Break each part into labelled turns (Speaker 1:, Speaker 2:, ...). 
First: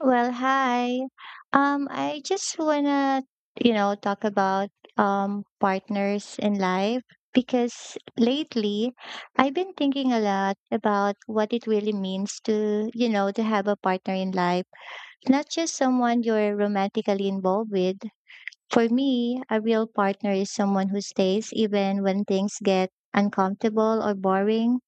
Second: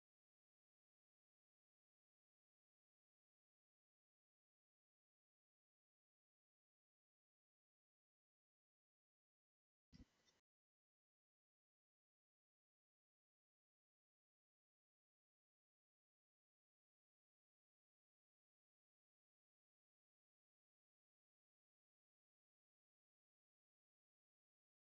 Speaker 1: Well, hi. I just wanna, talk about partners in life because lately I've been thinking a lot about what it really means to, to have a partner in life, not just someone you're romantically involved with. For me, a real partner is someone who stays even when things get uncomfortable or boring.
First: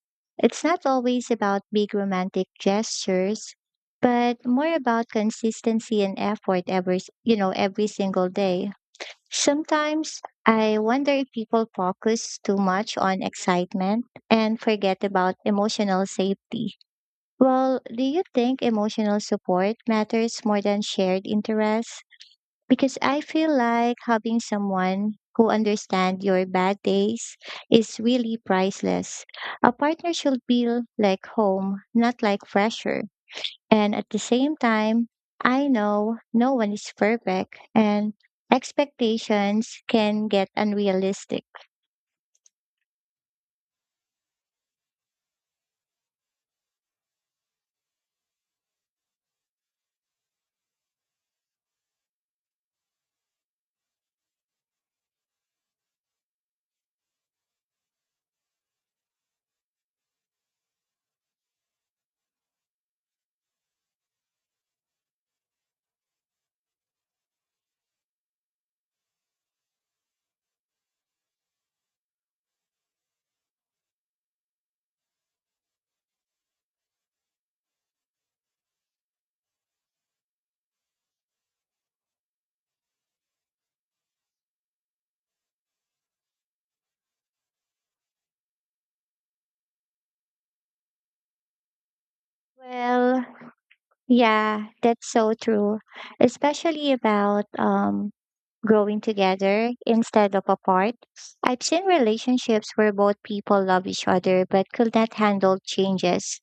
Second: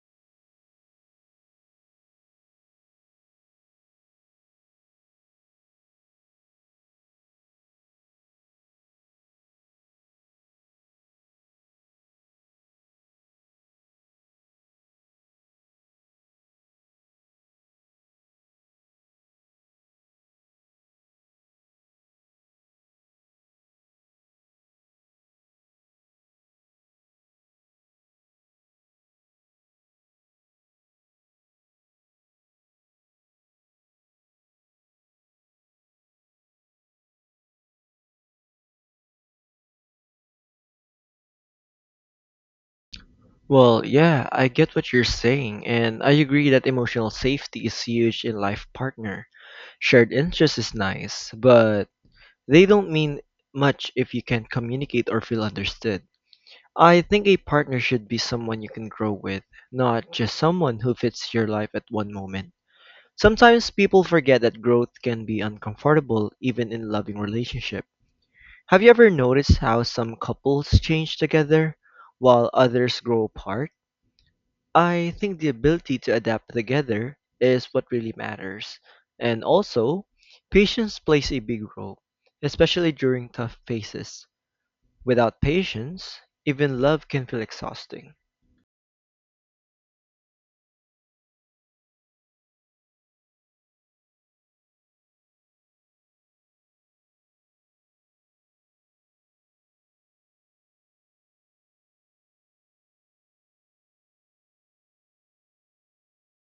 Speaker 1: It's not always about big romantic gestures, but more about consistency and effort every, s- you know, every single day. Sometimes I wonder if people focus too much on excitement and forget about emotional safety. Well, do you think emotional support matters more than shared interests? Because I feel like having someone who understands your bad days is really priceless. A partner should feel like home, not like pressure. And at the same time, I know no one is perfect and expectations can get unrealistic.
Speaker 2: Well, yeah, I get what you're saying, and I agree that emotional safety is huge in life partner. Shared interest is nice, but they don't mean much if you can't communicate or feel understood. I think a partner should be someone you can grow with, not just someone who fits your life at one moment. Sometimes people forget that growth can be uncomfortable even in loving relationship. Have you ever noticed how some couples change together while others grow apart? I think the ability to adapt together is what really matters. And also, patience plays a big role, especially during tough phases. Without patience, even love can feel exhausting.
Speaker 1: Well, yeah, that's so true, especially about growing together instead of apart. I've seen relationships where both people love each other but could not handle changes,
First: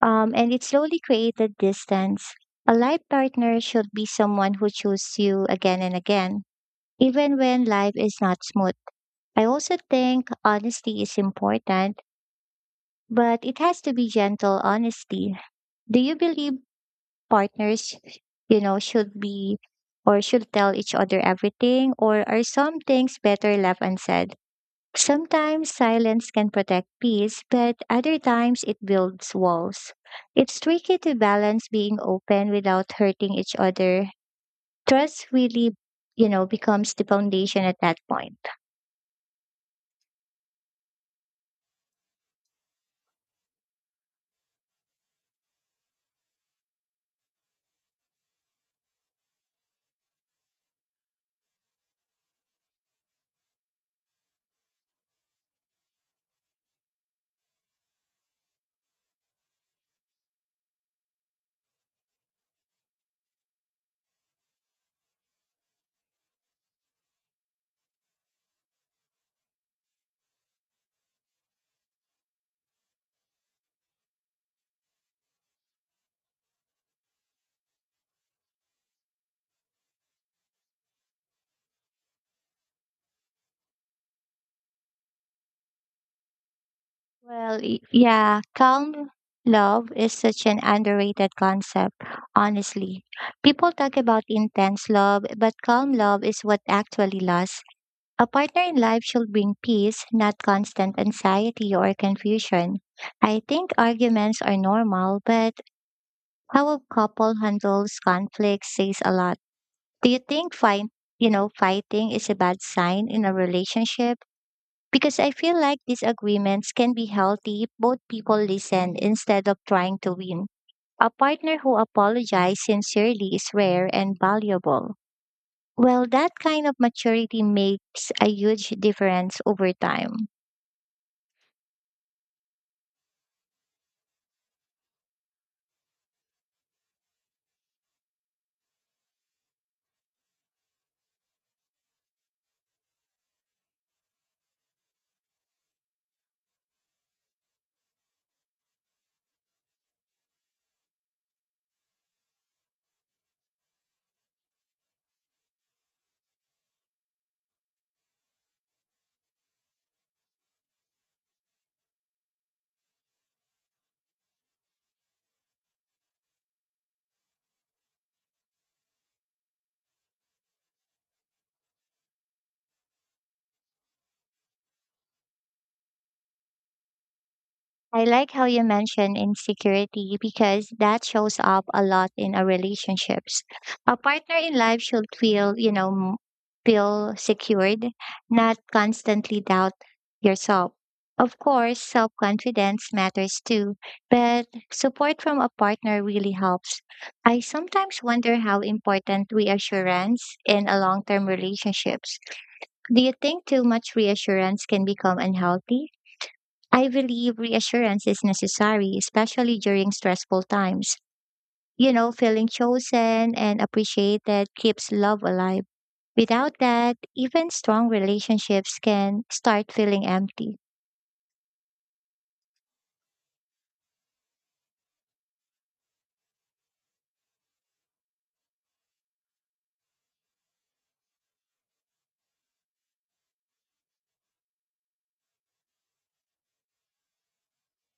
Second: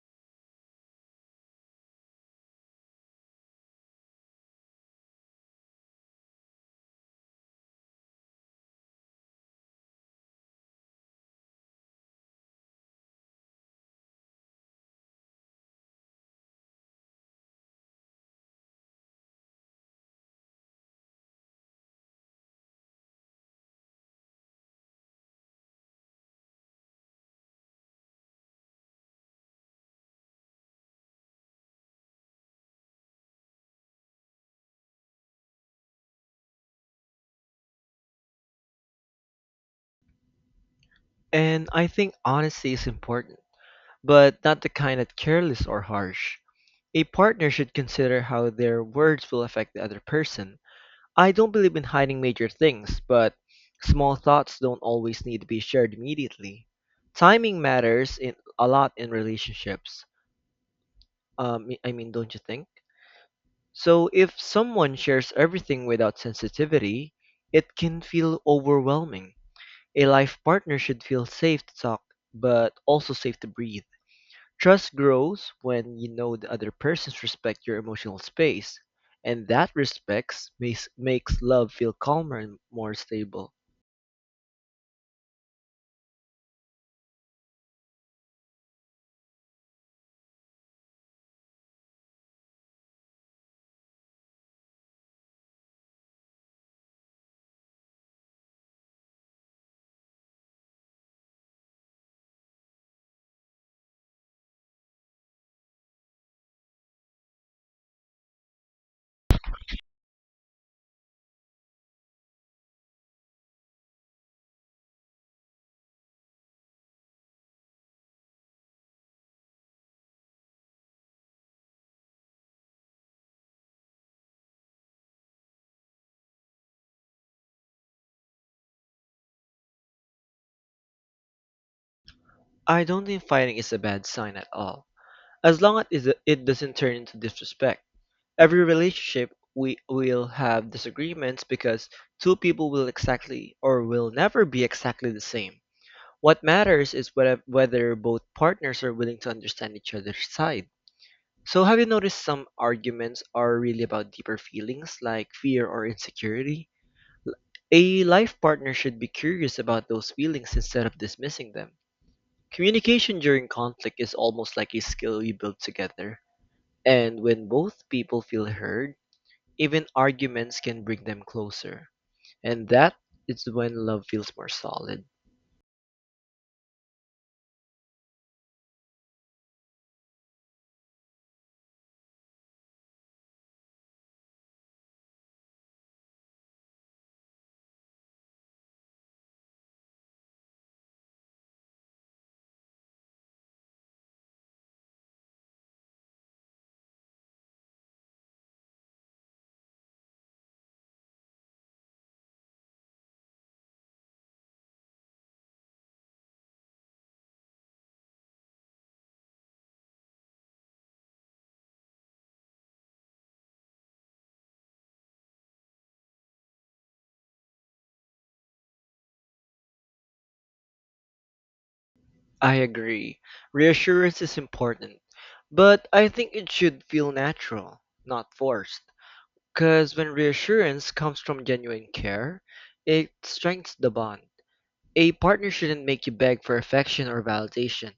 Speaker 1: and it slowly created distance. A life partner should be someone who chooses you again and again, even when life is not smooth. I also think honesty is important, but it has to be gentle honesty. Do you believe partners, should be or should tell each other everything, or are some things better left unsaid? Sometimes silence can protect peace, but other times it builds walls. It's tricky to balance being open without hurting each other. Trust really, becomes the foundation at that point.
Speaker 2: And I think honesty is important, but not the kind that's careless or harsh. A partner should consider how their words will affect the other person. I don't believe in hiding major things, but small thoughts don't always need to be shared immediately. Timing matters in, a lot in relationships. I mean, don't you think? So if someone shares everything without sensitivity, it can feel overwhelming. A life partner should feel safe to talk, but also safe to breathe. Trust grows when you know the other persons respect your emotional space, and that respect makes love feel calmer and more stable.
Speaker 1: Well, yeah, calm love is such an underrated concept, honestly. People talk about intense love, but calm love is what actually lasts. A partner in life should bring peace, not constant anxiety or confusion. I think arguments are normal, but how a couple handles conflict says a lot. Do you think fighting is a bad sign in a relationship? Because I feel like these agreements can be healthy if both people listen instead of trying to win. A partner who apologizes sincerely is rare and valuable. Well, that kind of maturity makes a huge difference over time.
Speaker 2: I don't think fighting is a bad sign at all, as long as it doesn't turn into disrespect. Every relationship we will have disagreements because two people will exactly or will never be exactly the same. What matters is whether both partners are willing to understand each other's side. So, have you noticed some arguments are really about deeper feelings like fear or insecurity? A life partner should be curious about those feelings instead of dismissing them. Communication during conflict is almost like a skill we build together. And when both people feel heard, even arguments can bring them closer. And that is when love feels more solid.
Speaker 1: I like how you mentioned insecurity because that shows up a lot in our relationships. A partner in life should feel secured, not constantly doubt yourself. Of course, self confidence matters too, but support from a partner really helps. I sometimes wonder how important reassurance in a long term relationships. Do you think too much reassurance can become unhealthy? I believe reassurance is necessary, especially during stressful times. You know, feeling chosen and appreciated keeps love alive. Without that, even strong relationships can start feeling empty.
Speaker 2: I agree. Reassurance is important. But I think it should feel natural, not forced. Because when reassurance comes from genuine care, it strengthens the bond. A partner shouldn't make you beg for affection or validation.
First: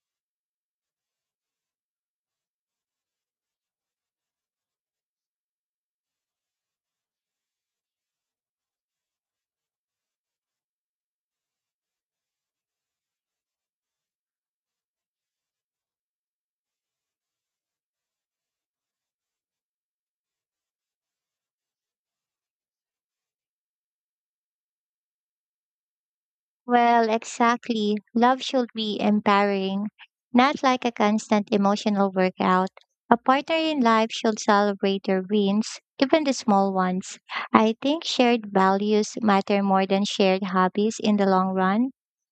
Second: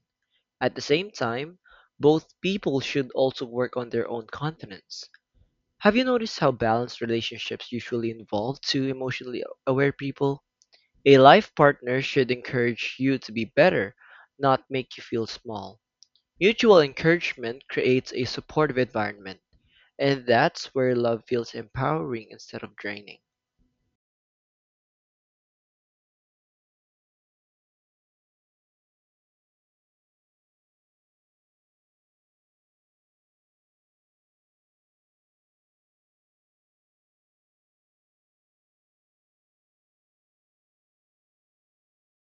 Speaker 2: At the same time, both people should also work on their own confidence. Have you noticed how balanced relationships usually involve two emotionally aware people? A life partner should encourage you to be better, not make you feel small. Mutual encouragement creates a supportive environment, and that's where love feels empowering instead of draining.
Speaker 1: Well, exactly. Love should be empowering, not like a constant emotional workout. A partner in life should celebrate your wins, even the small ones. I think shared values matter more than shared hobbies in the long run.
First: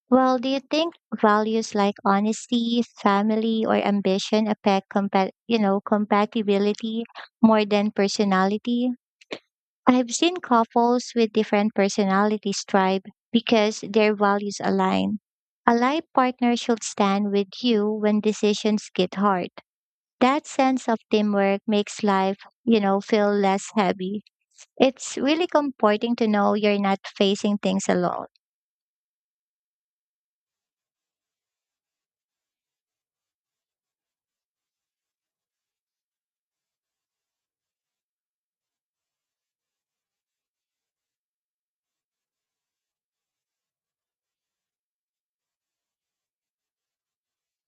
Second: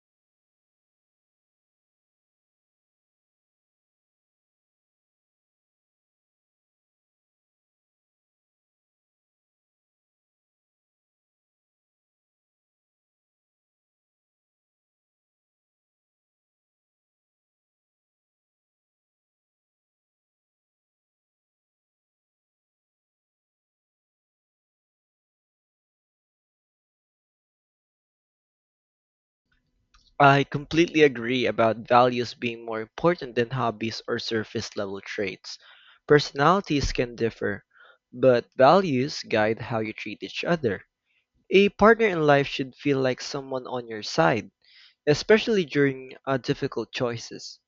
Speaker 1: Well, do you think values like honesty, family, or ambition affect compatibility more than personality? I've seen couples with different personalities thrive because their values align. A life partner should stand with you when decisions get hard. That sense of teamwork makes life, feel less heavy. It's really comforting to know you're not facing things alone.
Speaker 2: I completely agree about values being more important than hobbies or surface level traits. Personalities can differ, but values guide how you treat each other. A partner in life should feel like someone on your side, especially during difficult choices.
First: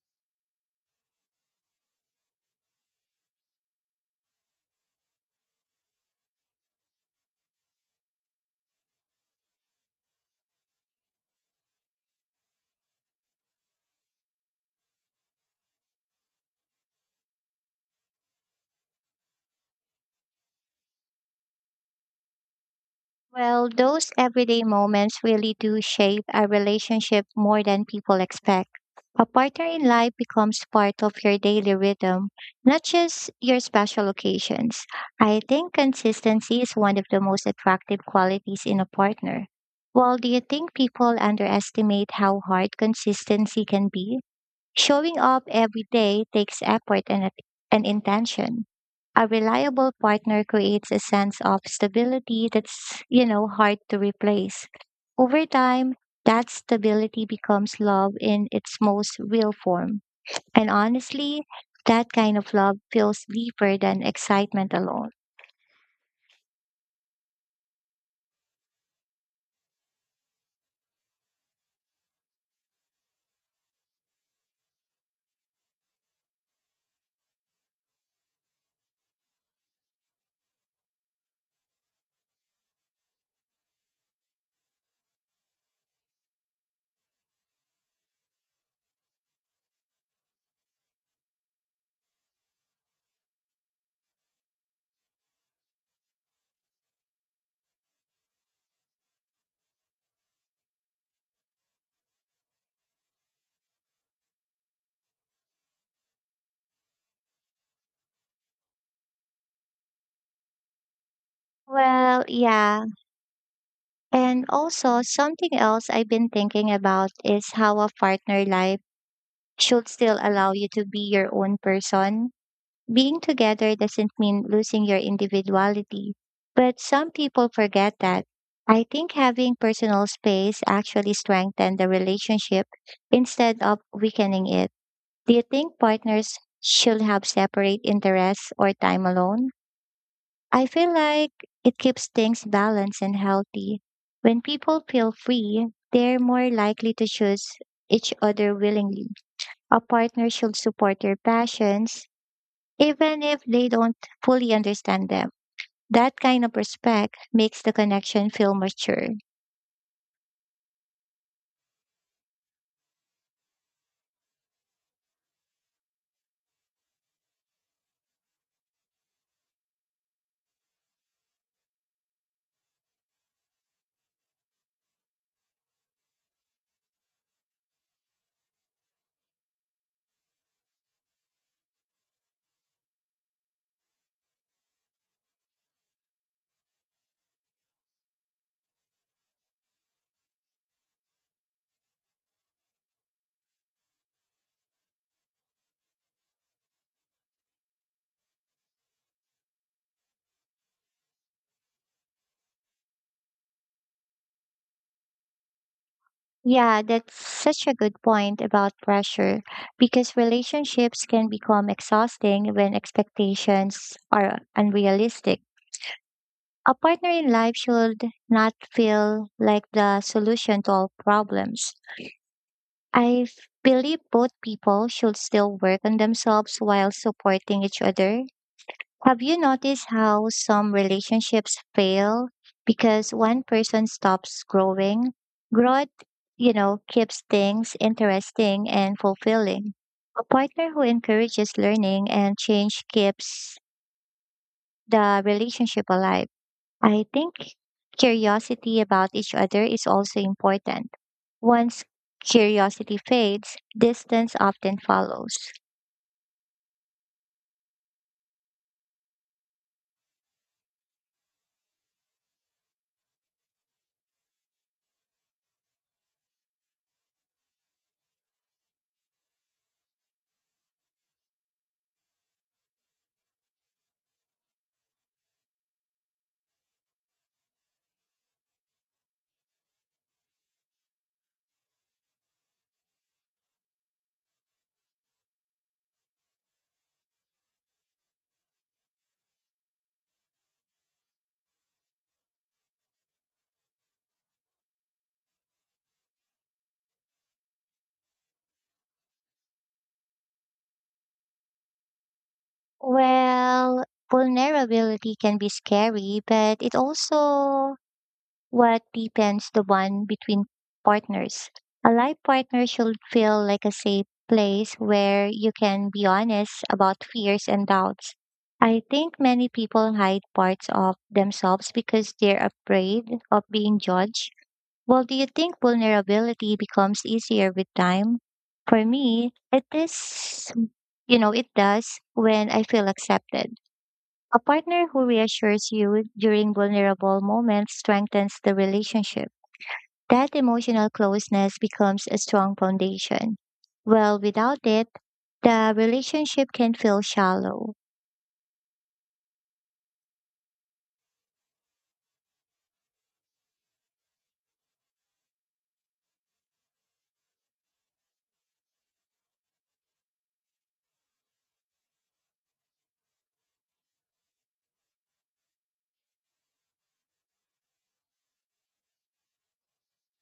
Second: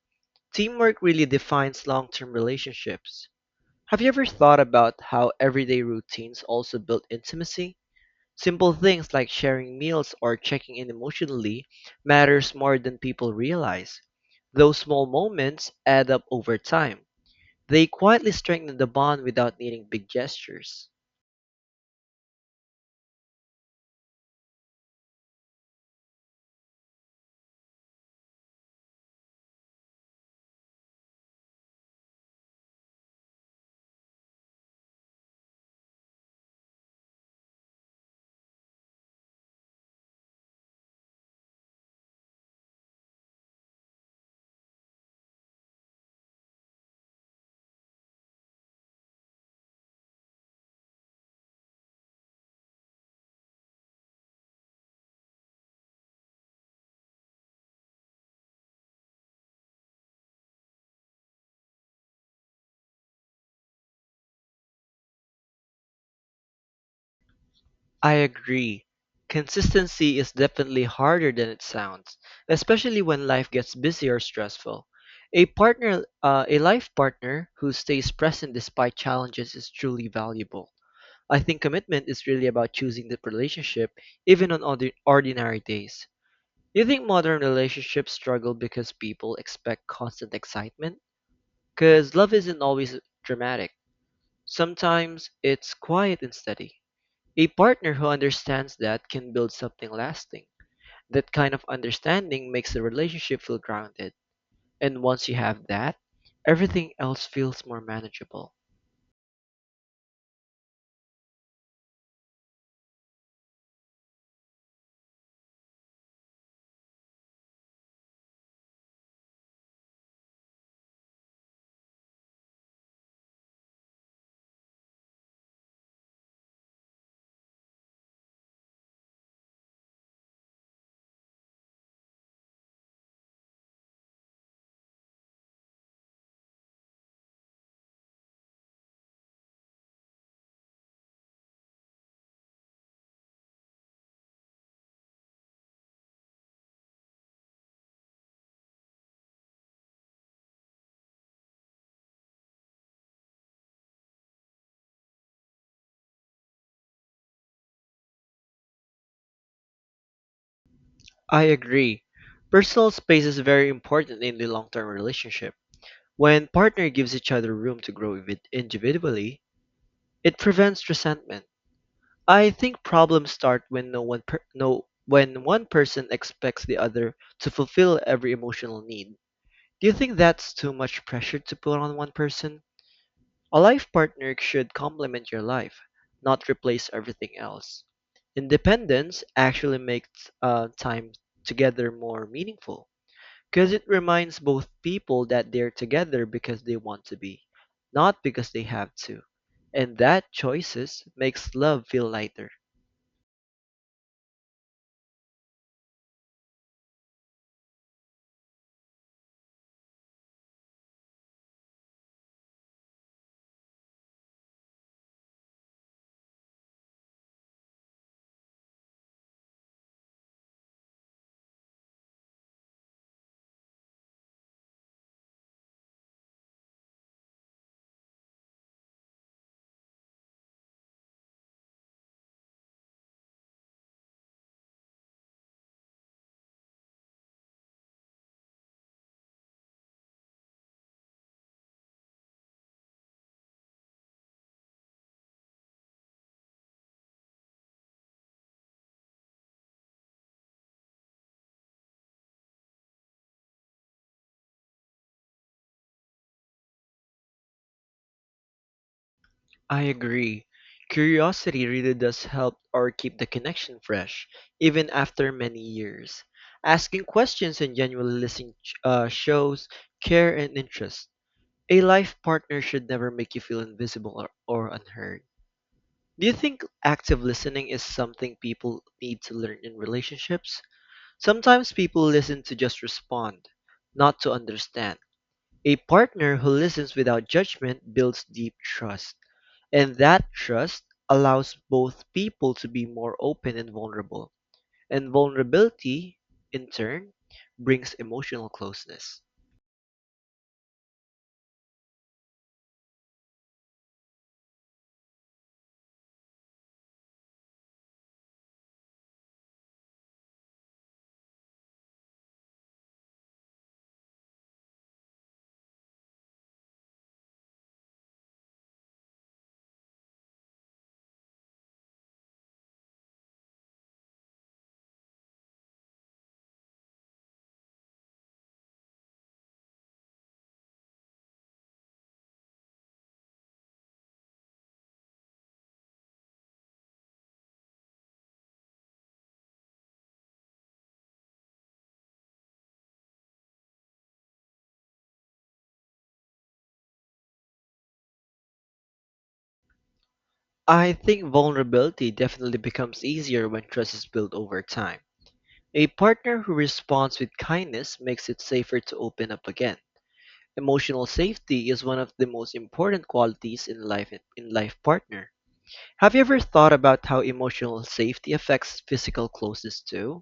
Speaker 2: Teamwork really defines long term relationships. Have you ever thought about how everyday routines also build intimacy? Simple things like sharing meals or checking in emotionally matters more than people realize. Those small moments add up over time. They quietly strengthen the bond without needing big gestures.
Speaker 1: Well, those everyday moments really do shape a relationship more than people expect. A partner in life becomes part of your daily rhythm, not just your special occasions. I think consistency is one of the most attractive qualities in a partner. Well, do you think people underestimate how hard consistency can be? Showing up every day takes effort and intention. A reliable partner creates a sense of stability that's, hard to replace. Over time, that stability becomes love in its most real form. And honestly, that kind of love feels deeper than excitement alone.
Speaker 2: I agree. Consistency is definitely harder than it sounds, especially when life gets busy or stressful. A partner, a life partner who stays present despite challenges is truly valuable. I think commitment is really about choosing the relationship even on ordinary days. Do you think modern relationships struggle because people expect constant excitement? Because love isn't always dramatic. Sometimes it's quiet and steady. A partner who understands that can build something lasting. That kind of understanding makes the relationship feel grounded. And once you have that, everything else feels more manageable.
Speaker 1: Well, yeah. And also, something else I've been thinking about is how a partner life should still allow you to be your own person. Being together doesn't mean losing your individuality, but some people forget that. I think having personal space actually strengthens the relationship instead of weakening it. Do you think partners should have separate interests or time alone? I feel like it keeps things balanced and healthy. When people feel free, they're more likely to choose each other willingly. A partner should support your passions even if they don't fully understand them. That kind of respect makes the connection feel mature.
Speaker 2: I agree. Personal space is very important in the long term relationship. When partner gives each other room to individually, it prevents resentment. I think problems start when no one per- no when one person expects the other to fulfill every emotional need. Do you think that's too much pressure to put on one person? A life partner should complement your life, not replace everything else. Independence actually makes time together more meaningful. 'Cause it reminds both people that they're together because they want to be, not because they have to. And that choices makes love feel lighter.
Speaker 1: Yeah, that's such a good point about pressure because relationships can become exhausting when expectations are unrealistic. A partner in life should not feel like the solution to all problems. I f- believe both people should still work on themselves while supporting each other. Have you noticed how some relationships fail because one person stops growing? Growth, keeps things interesting and fulfilling. A partner who encourages learning and change keeps the relationship alive. I think curiosity about each other is also important. Once curiosity fades, distance often follows.
Speaker 2: I agree. Curiosity really does help or keep the connection fresh, even after many years. Asking questions and genuinely listening shows care and interest. A life partner should never make you feel invisible or unheard. Do you think active listening is something people need to learn in relationships? Sometimes people listen to just respond, not to understand. A partner who listens without judgment builds deep trust, and that trust allows both people to be more open and vulnerable. And vulnerability, in turn, brings emotional closeness.
Speaker 1: Well, vulnerability can be scary, but it also what deepens the bond between partners. A life partner should feel like a safe place where you can be honest about fears and doubts. I think many people hide parts of themselves because they're afraid of being judged. Well, do you think vulnerability becomes easier with time? For me, it is, it does when I feel accepted. A partner who reassures you during vulnerable moments strengthens the relationship. That emotional closeness becomes a strong foundation. Well, without it, the relationship can feel shallow.
Speaker 2: I think vulnerability definitely becomes easier when trust is built over time. A partner who responds with kindness makes it safer to open up again. Emotional safety is one of the most important qualities in life partner. Have you ever thought about how emotional safety affects physical closeness too?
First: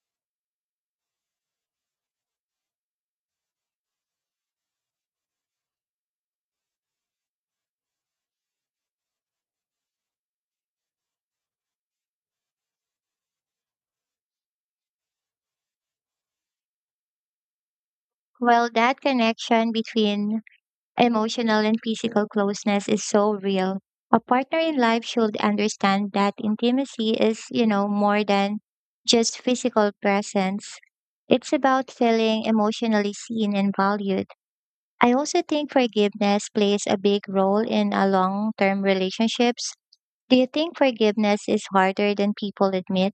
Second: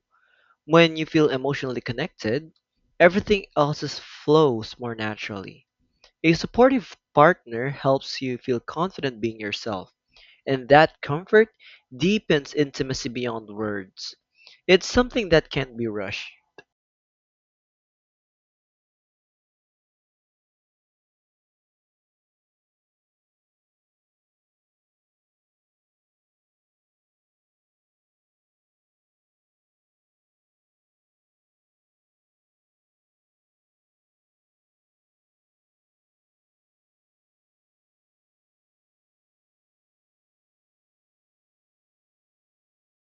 Speaker 2: When you feel emotionally connected, flows more naturally. A supportive partner helps you feel confident being yourself, and that comfort deepens intimacy beyond words. It's something that can't be rushed.
Speaker 1: Well, that connection between emotional and physical closeness is so real. A partner in life should understand that intimacy is, more than just physical presence. It's about feeling emotionally seen and valued. I also think forgiveness plays a big role in a long-term relationships. Do you think forgiveness is harder than people admit?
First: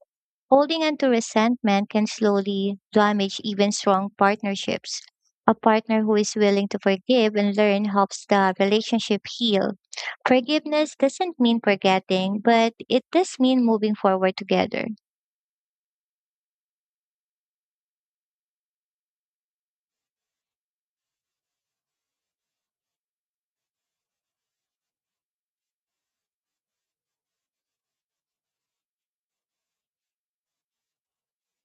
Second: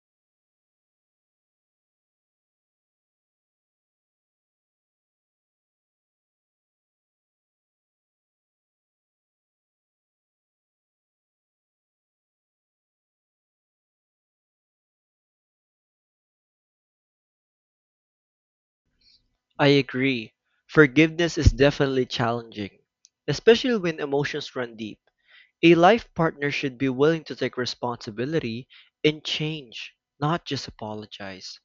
Speaker 1: Holding on to resentment can slowly damage even strong partnerships. A partner who is willing to forgive and learn helps the relationship heal. Forgiveness doesn't mean forgetting, but it does mean moving forward together.
Speaker 2: I agree. Forgiveness is definitely challenging, especially when emotions run deep. A life partner should be willing to take responsibility and change, not just apologize.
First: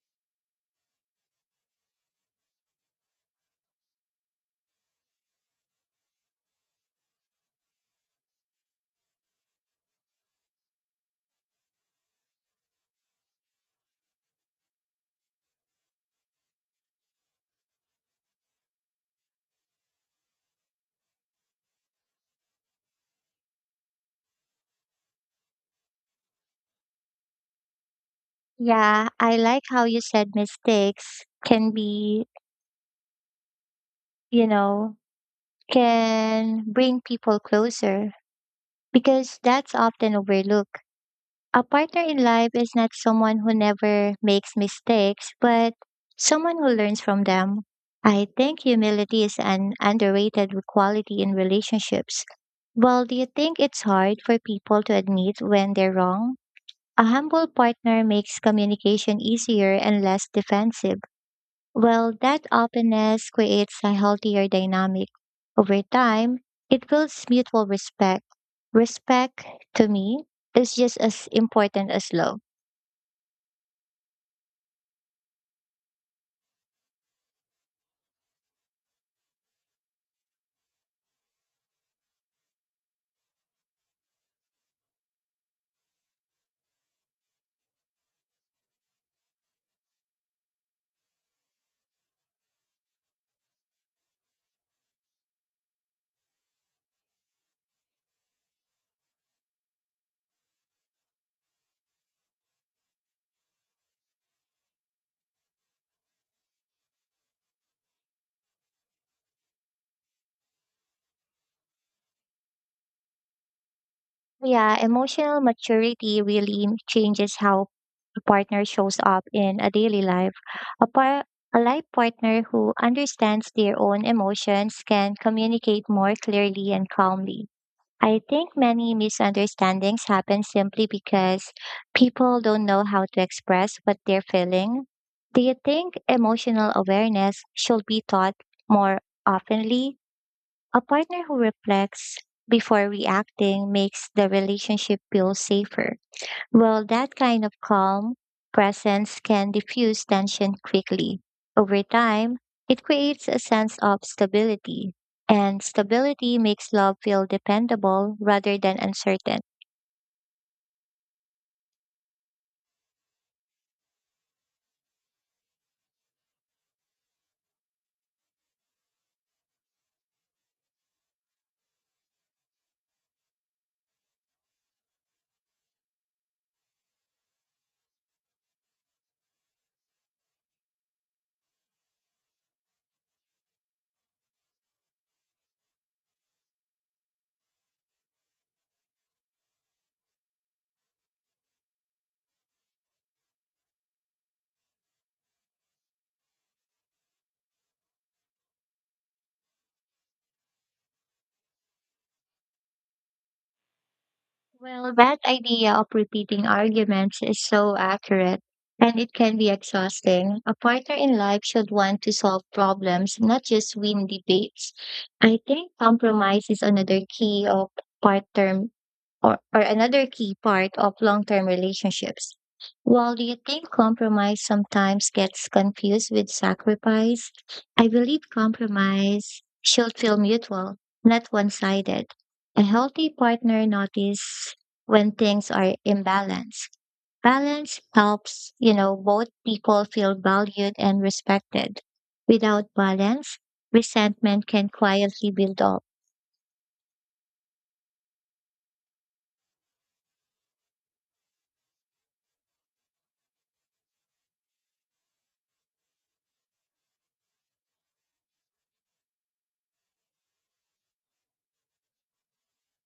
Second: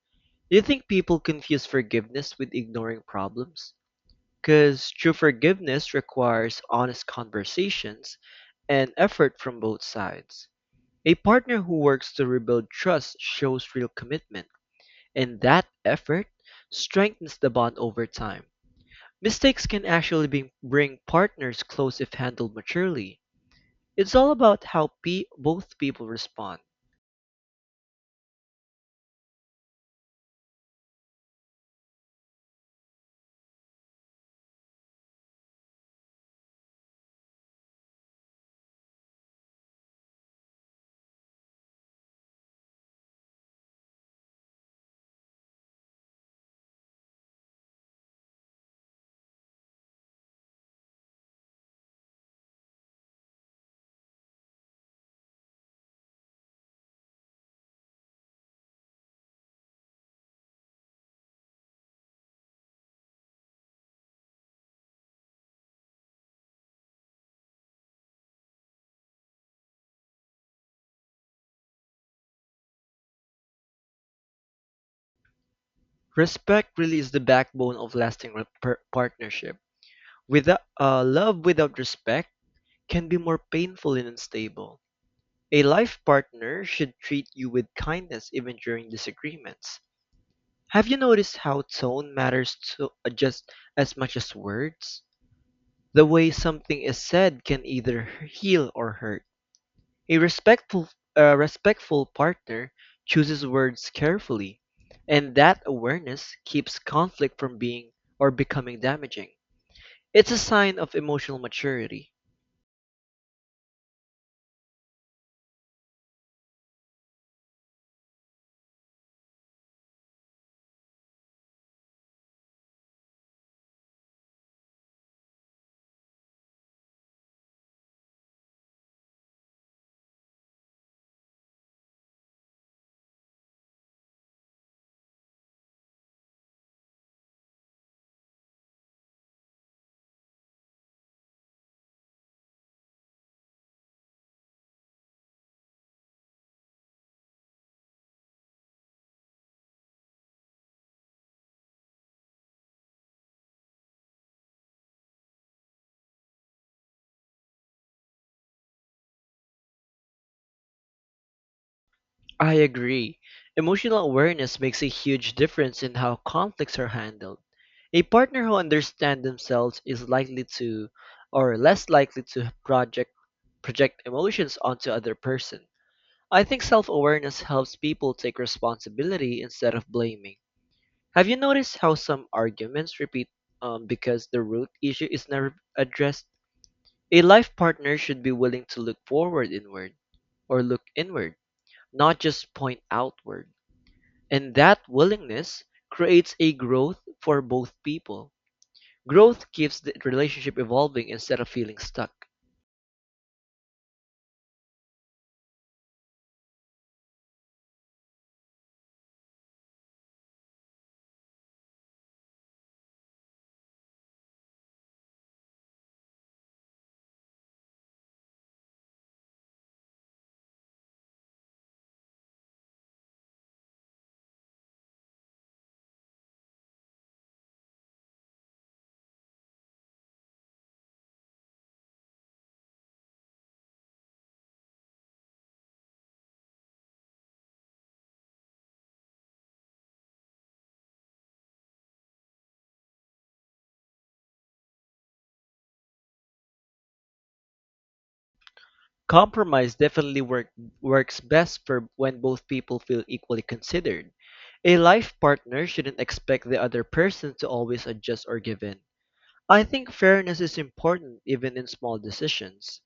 Speaker 2: Do you think people confuse forgiveness with ignoring problems? Because true forgiveness requires honest conversations and effort from both sides. A partner who works to rebuild trust shows real commitment, and that effort strengthens the bond over time. Mistakes can bring partners close if handled maturely. It's all about how both people respond.
Speaker 1: Yeah, I like how you said mistakes can be, you know, can bring people closer because that's often overlooked. A partner in life is not someone who never makes mistakes, but someone who learns from them. I think humility is an underrated quality in relationships. Well, do you think it's hard for people to admit when they're wrong? A humble partner makes communication easier and less defensive. Well, that openness creates a healthier dynamic. Over time, it builds mutual respect. Respect, to me, is just as important as love.
Speaker 2: Respect really is the backbone of lasting partnership. Without love without respect can be more painful and unstable. A life partner should treat you with kindness even during disagreements. Have you noticed how tone matters just as much as words? The way something is said can either heal or hurt. A respectful a respectful partner chooses words carefully, and that awareness keeps conflict from being or becoming damaging. It's a sign of emotional maturity.
Speaker 1: Yeah, emotional maturity changes how a partner shows up in a daily life. A, par- a life partner who understands their own emotions can communicate more clearly and calmly. I think many misunderstandings happen simply because people don't know how to express what they're feeling. Do you think emotional awareness should be taught more oftenly? A partner who reflects before reacting makes the relationship feel safer. Well, that kind of calm presence can diffuse tension quickly. Over time, it creates a sense of stability, and stability makes love feel dependable rather than uncertain.
Speaker 2: I agree. Emotional awareness makes a huge difference in how conflicts are handled. A partner who understands themselves is likely to or less likely to project emotions onto other person. I think self-awareness helps people take responsibility instead of blaming. Have you noticed how some arguments repeat because the root issue is never addressed? A life partner should be willing to look inward, not just point outward. And that willingness creates a growth for both people. Growth keeps the relationship evolving instead of feeling stuck.
Speaker 1: Well, that idea of repeating arguments is so accurate, and it can be exhausting. A partner in life should want to solve problems, not just win debates. I think compromise is another key of partner or another key part of long term relationships. While do you think compromise sometimes gets confused with sacrifice? I believe compromise should feel mutual, not one sided. A healthy partner notices when things are imbalanced. Balance helps, both people feel valued and respected. Without balance, resentment can quietly build up.
Speaker 2: Compromise definitely work, works best for when both people feel equally considered. A life partner shouldn't expect the other person to always adjust or give in. I think fairness is important even in small decisions.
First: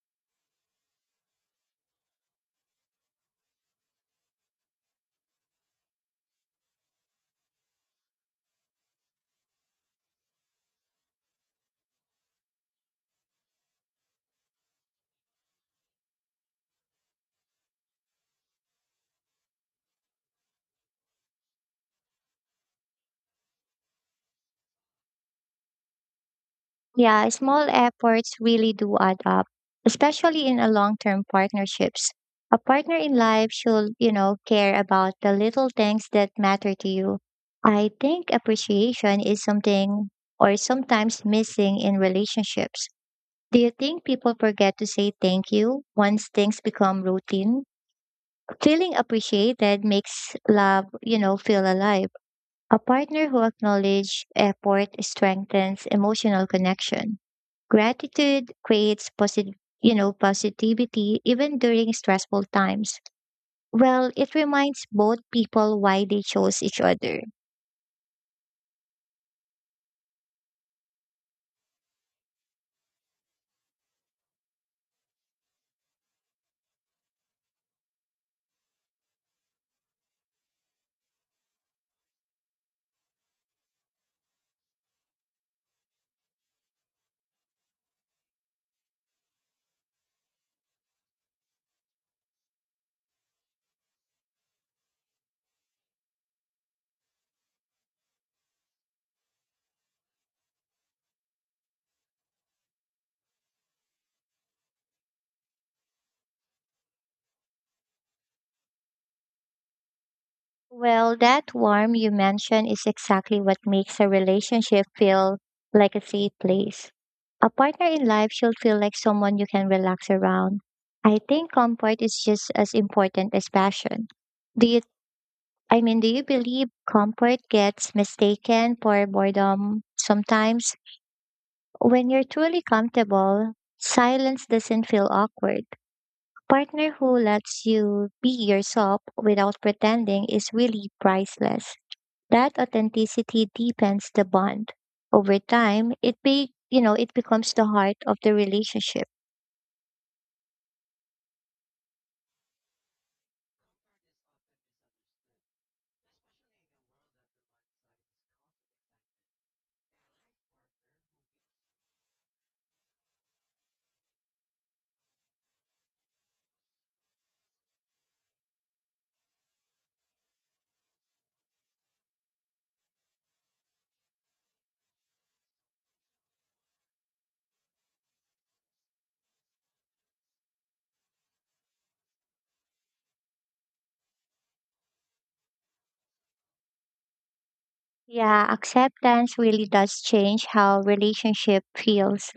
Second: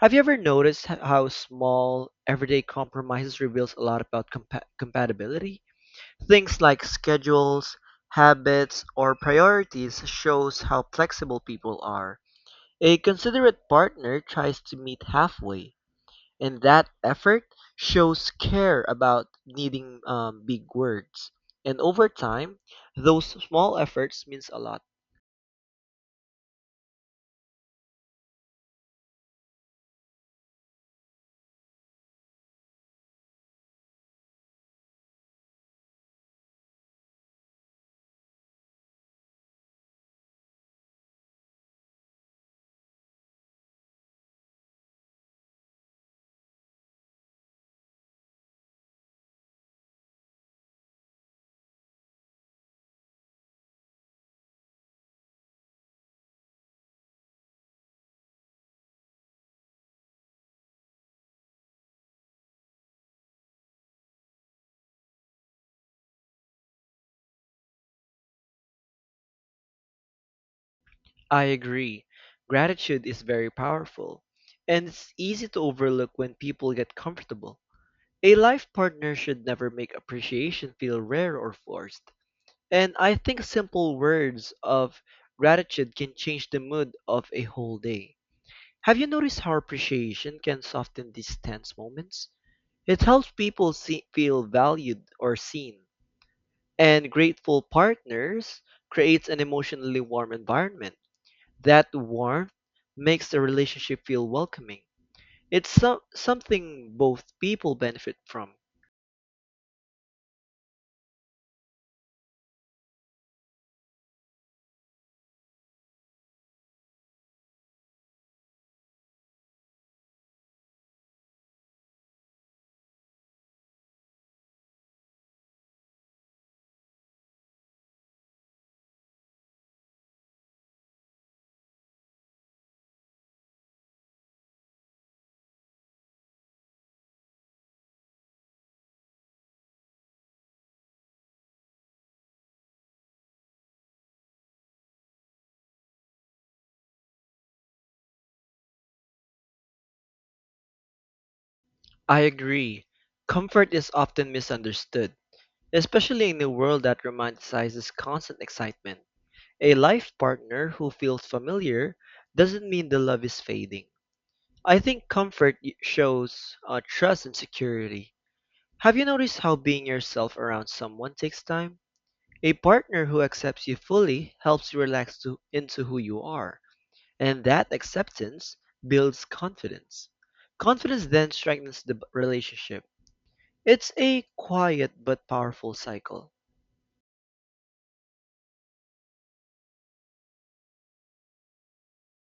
Speaker 2: Have you ever noticed how small everyday compromises reveals a lot about compatibility? Things like schedules, habits, or priorities shows how flexible people are. A considerate partner tries to meet halfway, and that effort shows care about needing big words. And over time, those small efforts means a lot.
Speaker 1: Yeah, small efforts really do add up, especially in a long-term partnerships. A partner in life should, care about the little things that matter to you. I think appreciation is something or sometimes missing in relationships. Do you think people forget to say thank you once things become routine? Feeling appreciated makes love, feel alive. A partner who acknowledges effort strengthens emotional connection. Gratitude creates positivity even during stressful times. Well, it reminds both people why they chose each other.
Speaker 2: I agree. Gratitude is very powerful, and it's easy to overlook when people get comfortable. A life partner should never make appreciation feel rare or forced. And I think simple words of gratitude can change the mood of a whole day. Have you noticed how appreciation can soften these tense moments? It helps people feel valued or seen. And grateful partners creates an emotionally warm environment. That warmth makes the relationship feel welcoming. It's something both people benefit from.
Speaker 1: Well, that warmth you mentioned is exactly what makes a relationship feel like a safe place. A partner in life should feel like someone you can relax around. I think comfort is just as important as passion. Do you, do you believe comfort gets mistaken for boredom sometimes? When you're truly comfortable, silence doesn't feel awkward. A partner who lets you be yourself without pretending is really priceless. That authenticity deepens the bond. Over time, it be you know, it becomes the heart of the relationship.
Speaker 2: I agree. Comfort is often misunderstood, especially in a world that romanticizes constant excitement. A life partner who feels familiar doesn't mean the love is fading. I think comfort shows trust and security. Have you noticed how being yourself around someone takes time? A partner who accepts you fully helps you into who you are. And that acceptance builds confidence. Confidence then strengthens the relationship. It's a quiet but powerful cycle.
Speaker 1: Yeah, acceptance really does change how relationship feels.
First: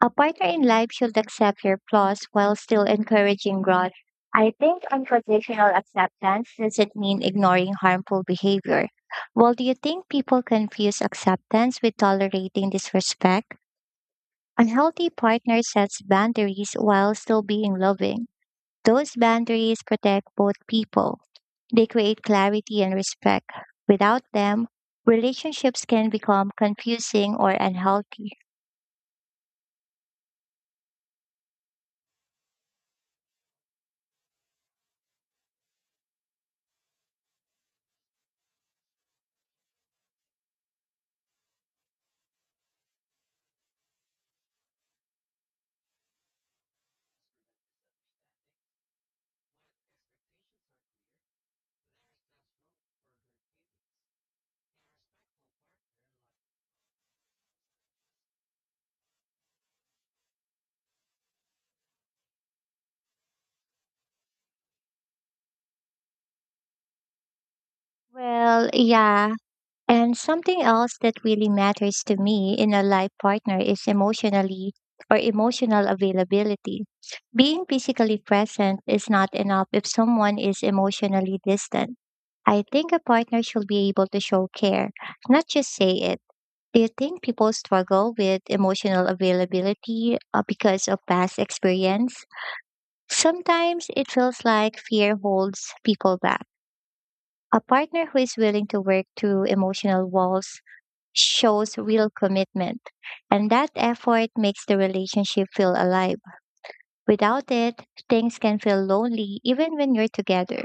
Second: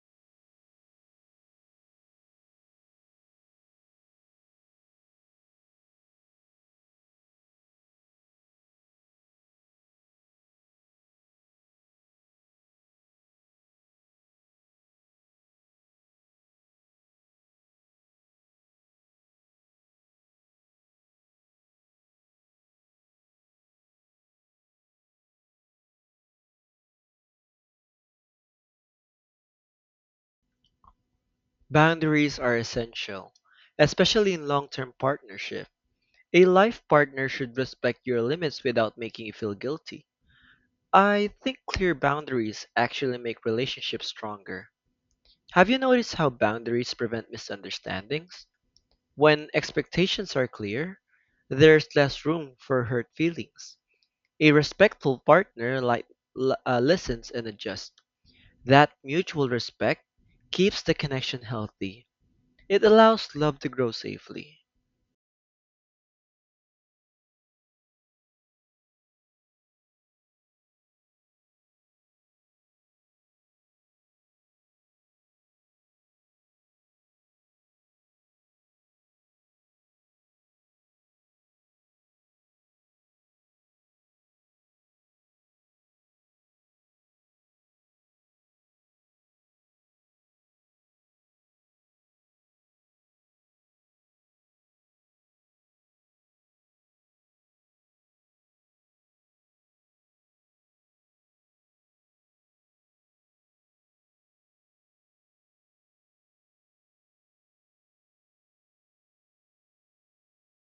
Speaker 1: A partner in life should accept your flaws while still encouraging growth. I think unconditional acceptance doesn't mean ignoring harmful behavior. Well, do you think people confuse acceptance with tolerating disrespect? Unhealthy partner sets boundaries while still being loving. Those boundaries protect both people. They create clarity and respect. Without them, relationships can become confusing or unhealthy.
Speaker 2: Boundaries are essential, especially in long term partnership. A life partner should respect your limits without making you feel guilty. I think clear boundaries actually make relationships stronger. Have you noticed how boundaries prevent misunderstandings? When expectations are clear, there's less room for hurt feelings. A respectful partner listens and adjusts. That mutual respect keeps the connection healthy. It allows love to grow safely.
Speaker 1: Well, yeah, and something else that really matters to me in a life partner is emotionally or emotional availability. Being physically present is not enough if someone is emotionally distant. I think a partner should be able to show care, not just say it. Do you think people struggle with emotional availability because of past experience? Sometimes it feels like fear holds people back. A partner who is willing to work through emotional walls shows real commitment. And that effort makes the relationship feel alive. Without it, things can feel lonely even when you're together.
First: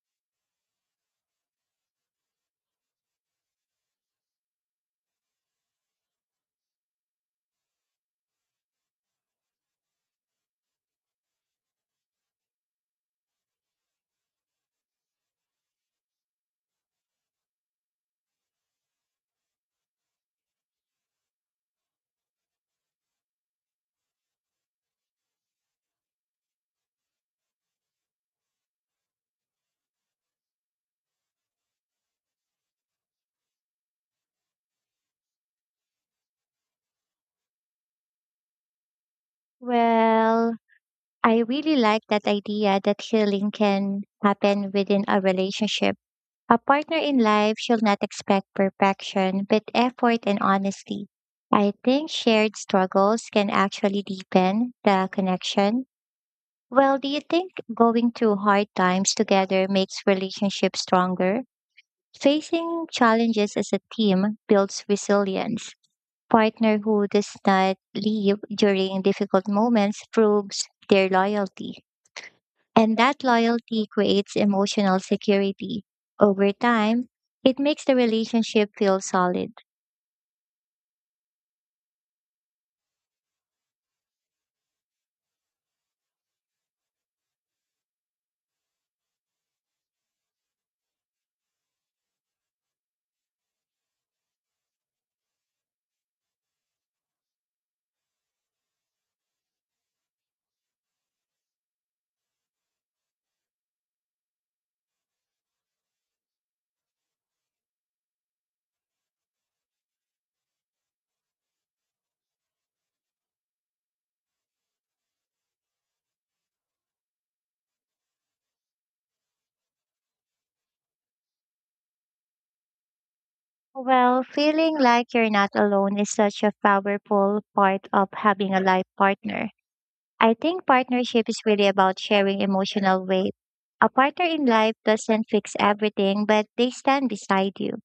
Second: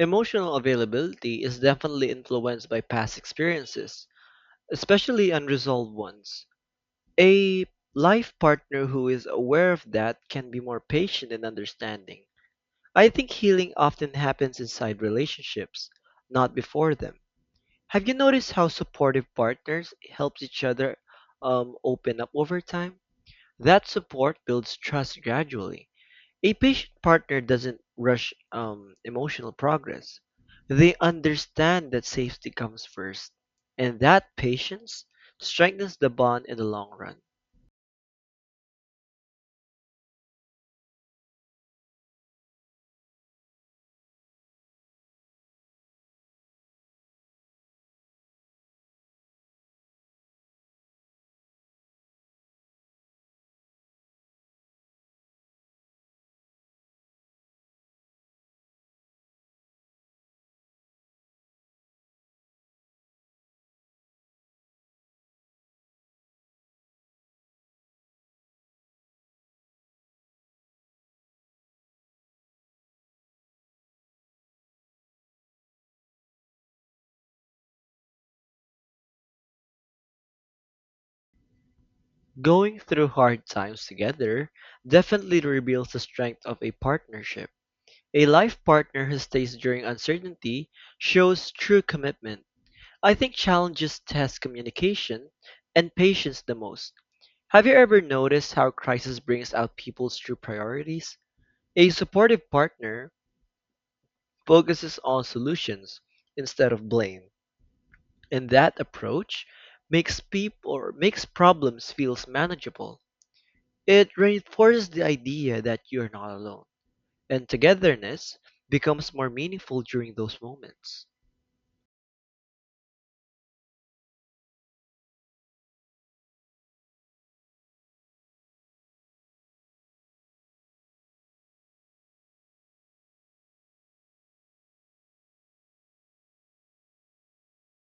Speaker 2: Emotional availability is definitely influenced by past experiences, especially unresolved ones. A life partner who is aware of that can be more patient and understanding. I think healing often happens inside relationships, not before them. Have you noticed how supportive partners helps each other open up over time? That support builds trust gradually. A patient partner doesn't rush emotional progress. They understand that safety comes first, and that patience strengthens the bond in the long run.
Speaker 1: Well, I really like that idea that healing can happen within a relationship. A partner in life should not expect perfection, but effort and honesty. I think shared struggles can actually deepen the connection. Well, do you think going through hard times together makes relationships stronger? Facing challenges as a team builds resilience. Partner who does not leave during difficult moments proves their loyalty. And that loyalty creates emotional security. Over time, it makes the relationship feel solid.
Speaker 2: Going through hard times together definitely reveals the strength of a partnership. A life partner who stays during uncertainty shows true commitment. I think challenges test communication and patience the most. Have you ever noticed how crisis brings out people's true priorities? A supportive partner focuses on solutions instead of blame, and that approach makes people or makes problems feel manageable. It reinforces the idea that you're not alone, and togetherness becomes more meaningful during those moments.
Speaker 1: Well, feeling like you're not alone is such a powerful part of having a life partner. I think partnership is really about sharing emotional weight. A partner in life doesn't fix everything, but they stand beside you.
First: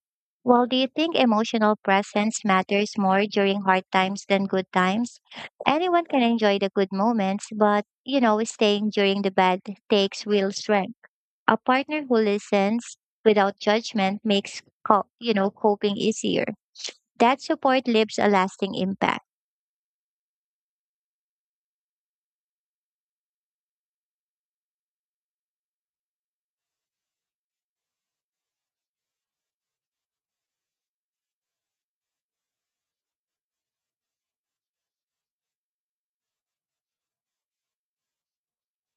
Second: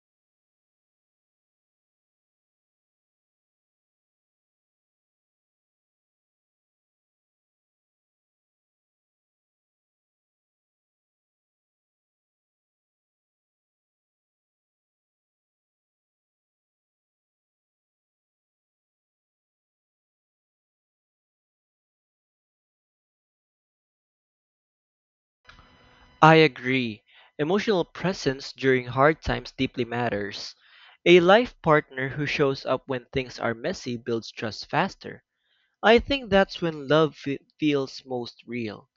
Speaker 1: Well, do you think emotional presence matters more during hard times than good times? Anyone can enjoy the good moments, but, staying during the bad takes real strength. A partner who listens without judgment makes, coping easier. That support leaves a lasting impact.
Speaker 2: I agree. Emotional presence during hard times deeply matters. A life partner who shows up when things are messy builds trust faster. I think that's when love feels most real.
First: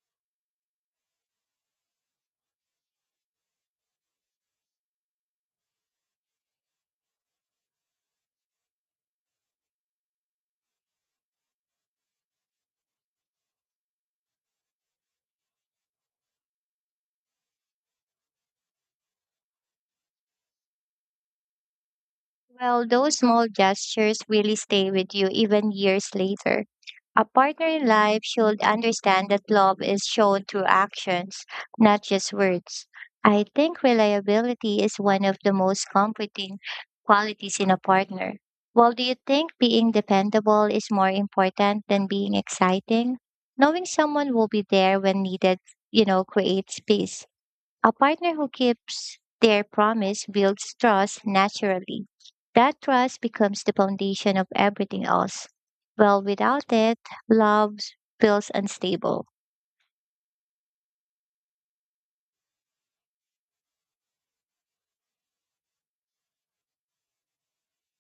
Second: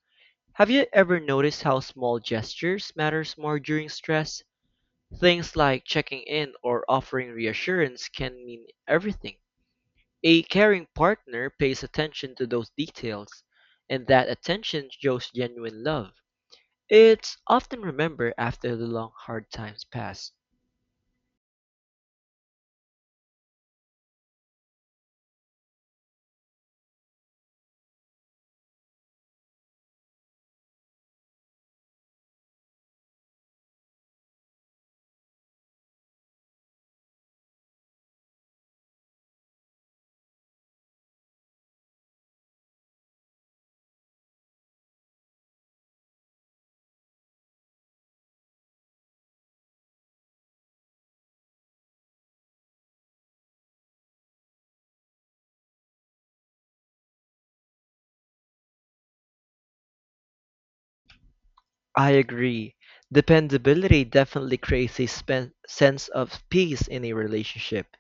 Speaker 2: Have you ever noticed how small gestures matters more during stress? Things like checking in or offering reassurance can mean everything. A caring partner pays attention to those details, and that attention shows genuine love. It's often remembered after the long, hard times pass.
Speaker 1: Well, those small gestures really stay with you even years later. A partner in life should understand that love is shown through actions, not just words. I think reliability is one of the most comforting qualities in a partner. Well, do you think being dependable is more important than being exciting? Knowing someone will be there when needed, creates peace. A partner who keeps their promise builds trust naturally. That trust becomes the foundation of everything else. Well, without it, love feels unstable.
Speaker 2: I agree. Dependability definitely creates a sense of peace in a relationship.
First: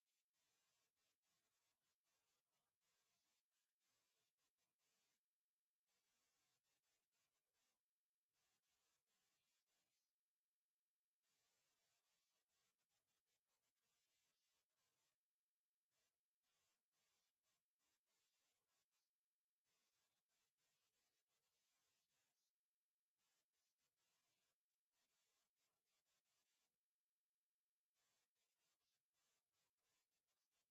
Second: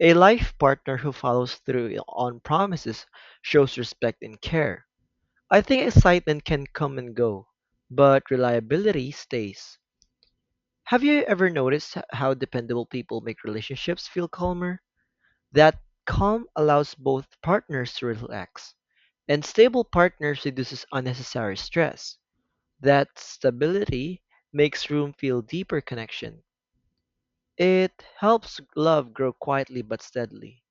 Speaker 2: A life partner who follows through on promises shows respect and care. I think excitement can come and go, but reliability stays. Have you ever noticed how dependable people make relationships feel calmer? That calm allows both partners to relax, and stable partners reduces unnecessary stress. That stability makes room feel deeper connection. It helps love grow quietly but steadily.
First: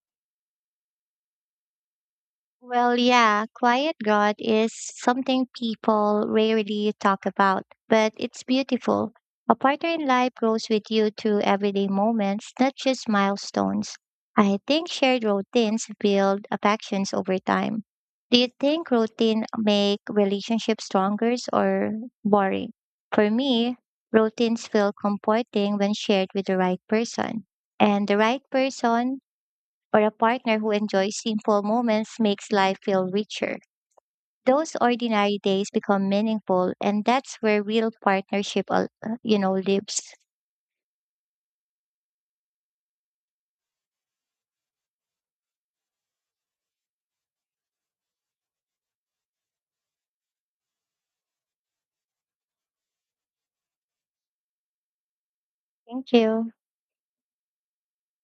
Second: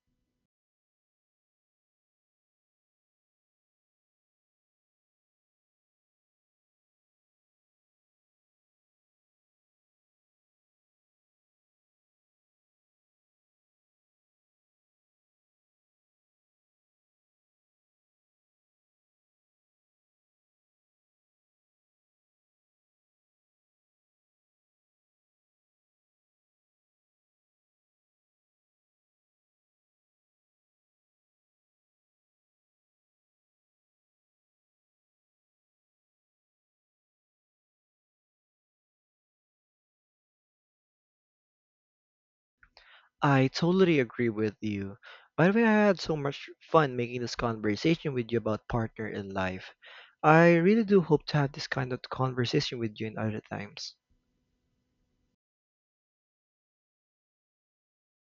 Speaker 1: Well, yeah, quiet God is something people rarely talk about, but it's beautiful. A partner in life grows with you through everyday moments, not just milestones. I think shared routines build affections over time. Do you think routine make relationships stronger or boring? For me, routines feel comforting when shared with the right person. And the right person or a partner who enjoys simple moments makes life feel richer. Those ordinary days become meaningful, and that's where real partnership, al- you know, lives.
Speaker 2: I totally agree with you. By the way, I had so much fun making this conversation with you about partner in life. I really do hope to have this kind of conversation with you in other times.
Speaker 1: Thank you.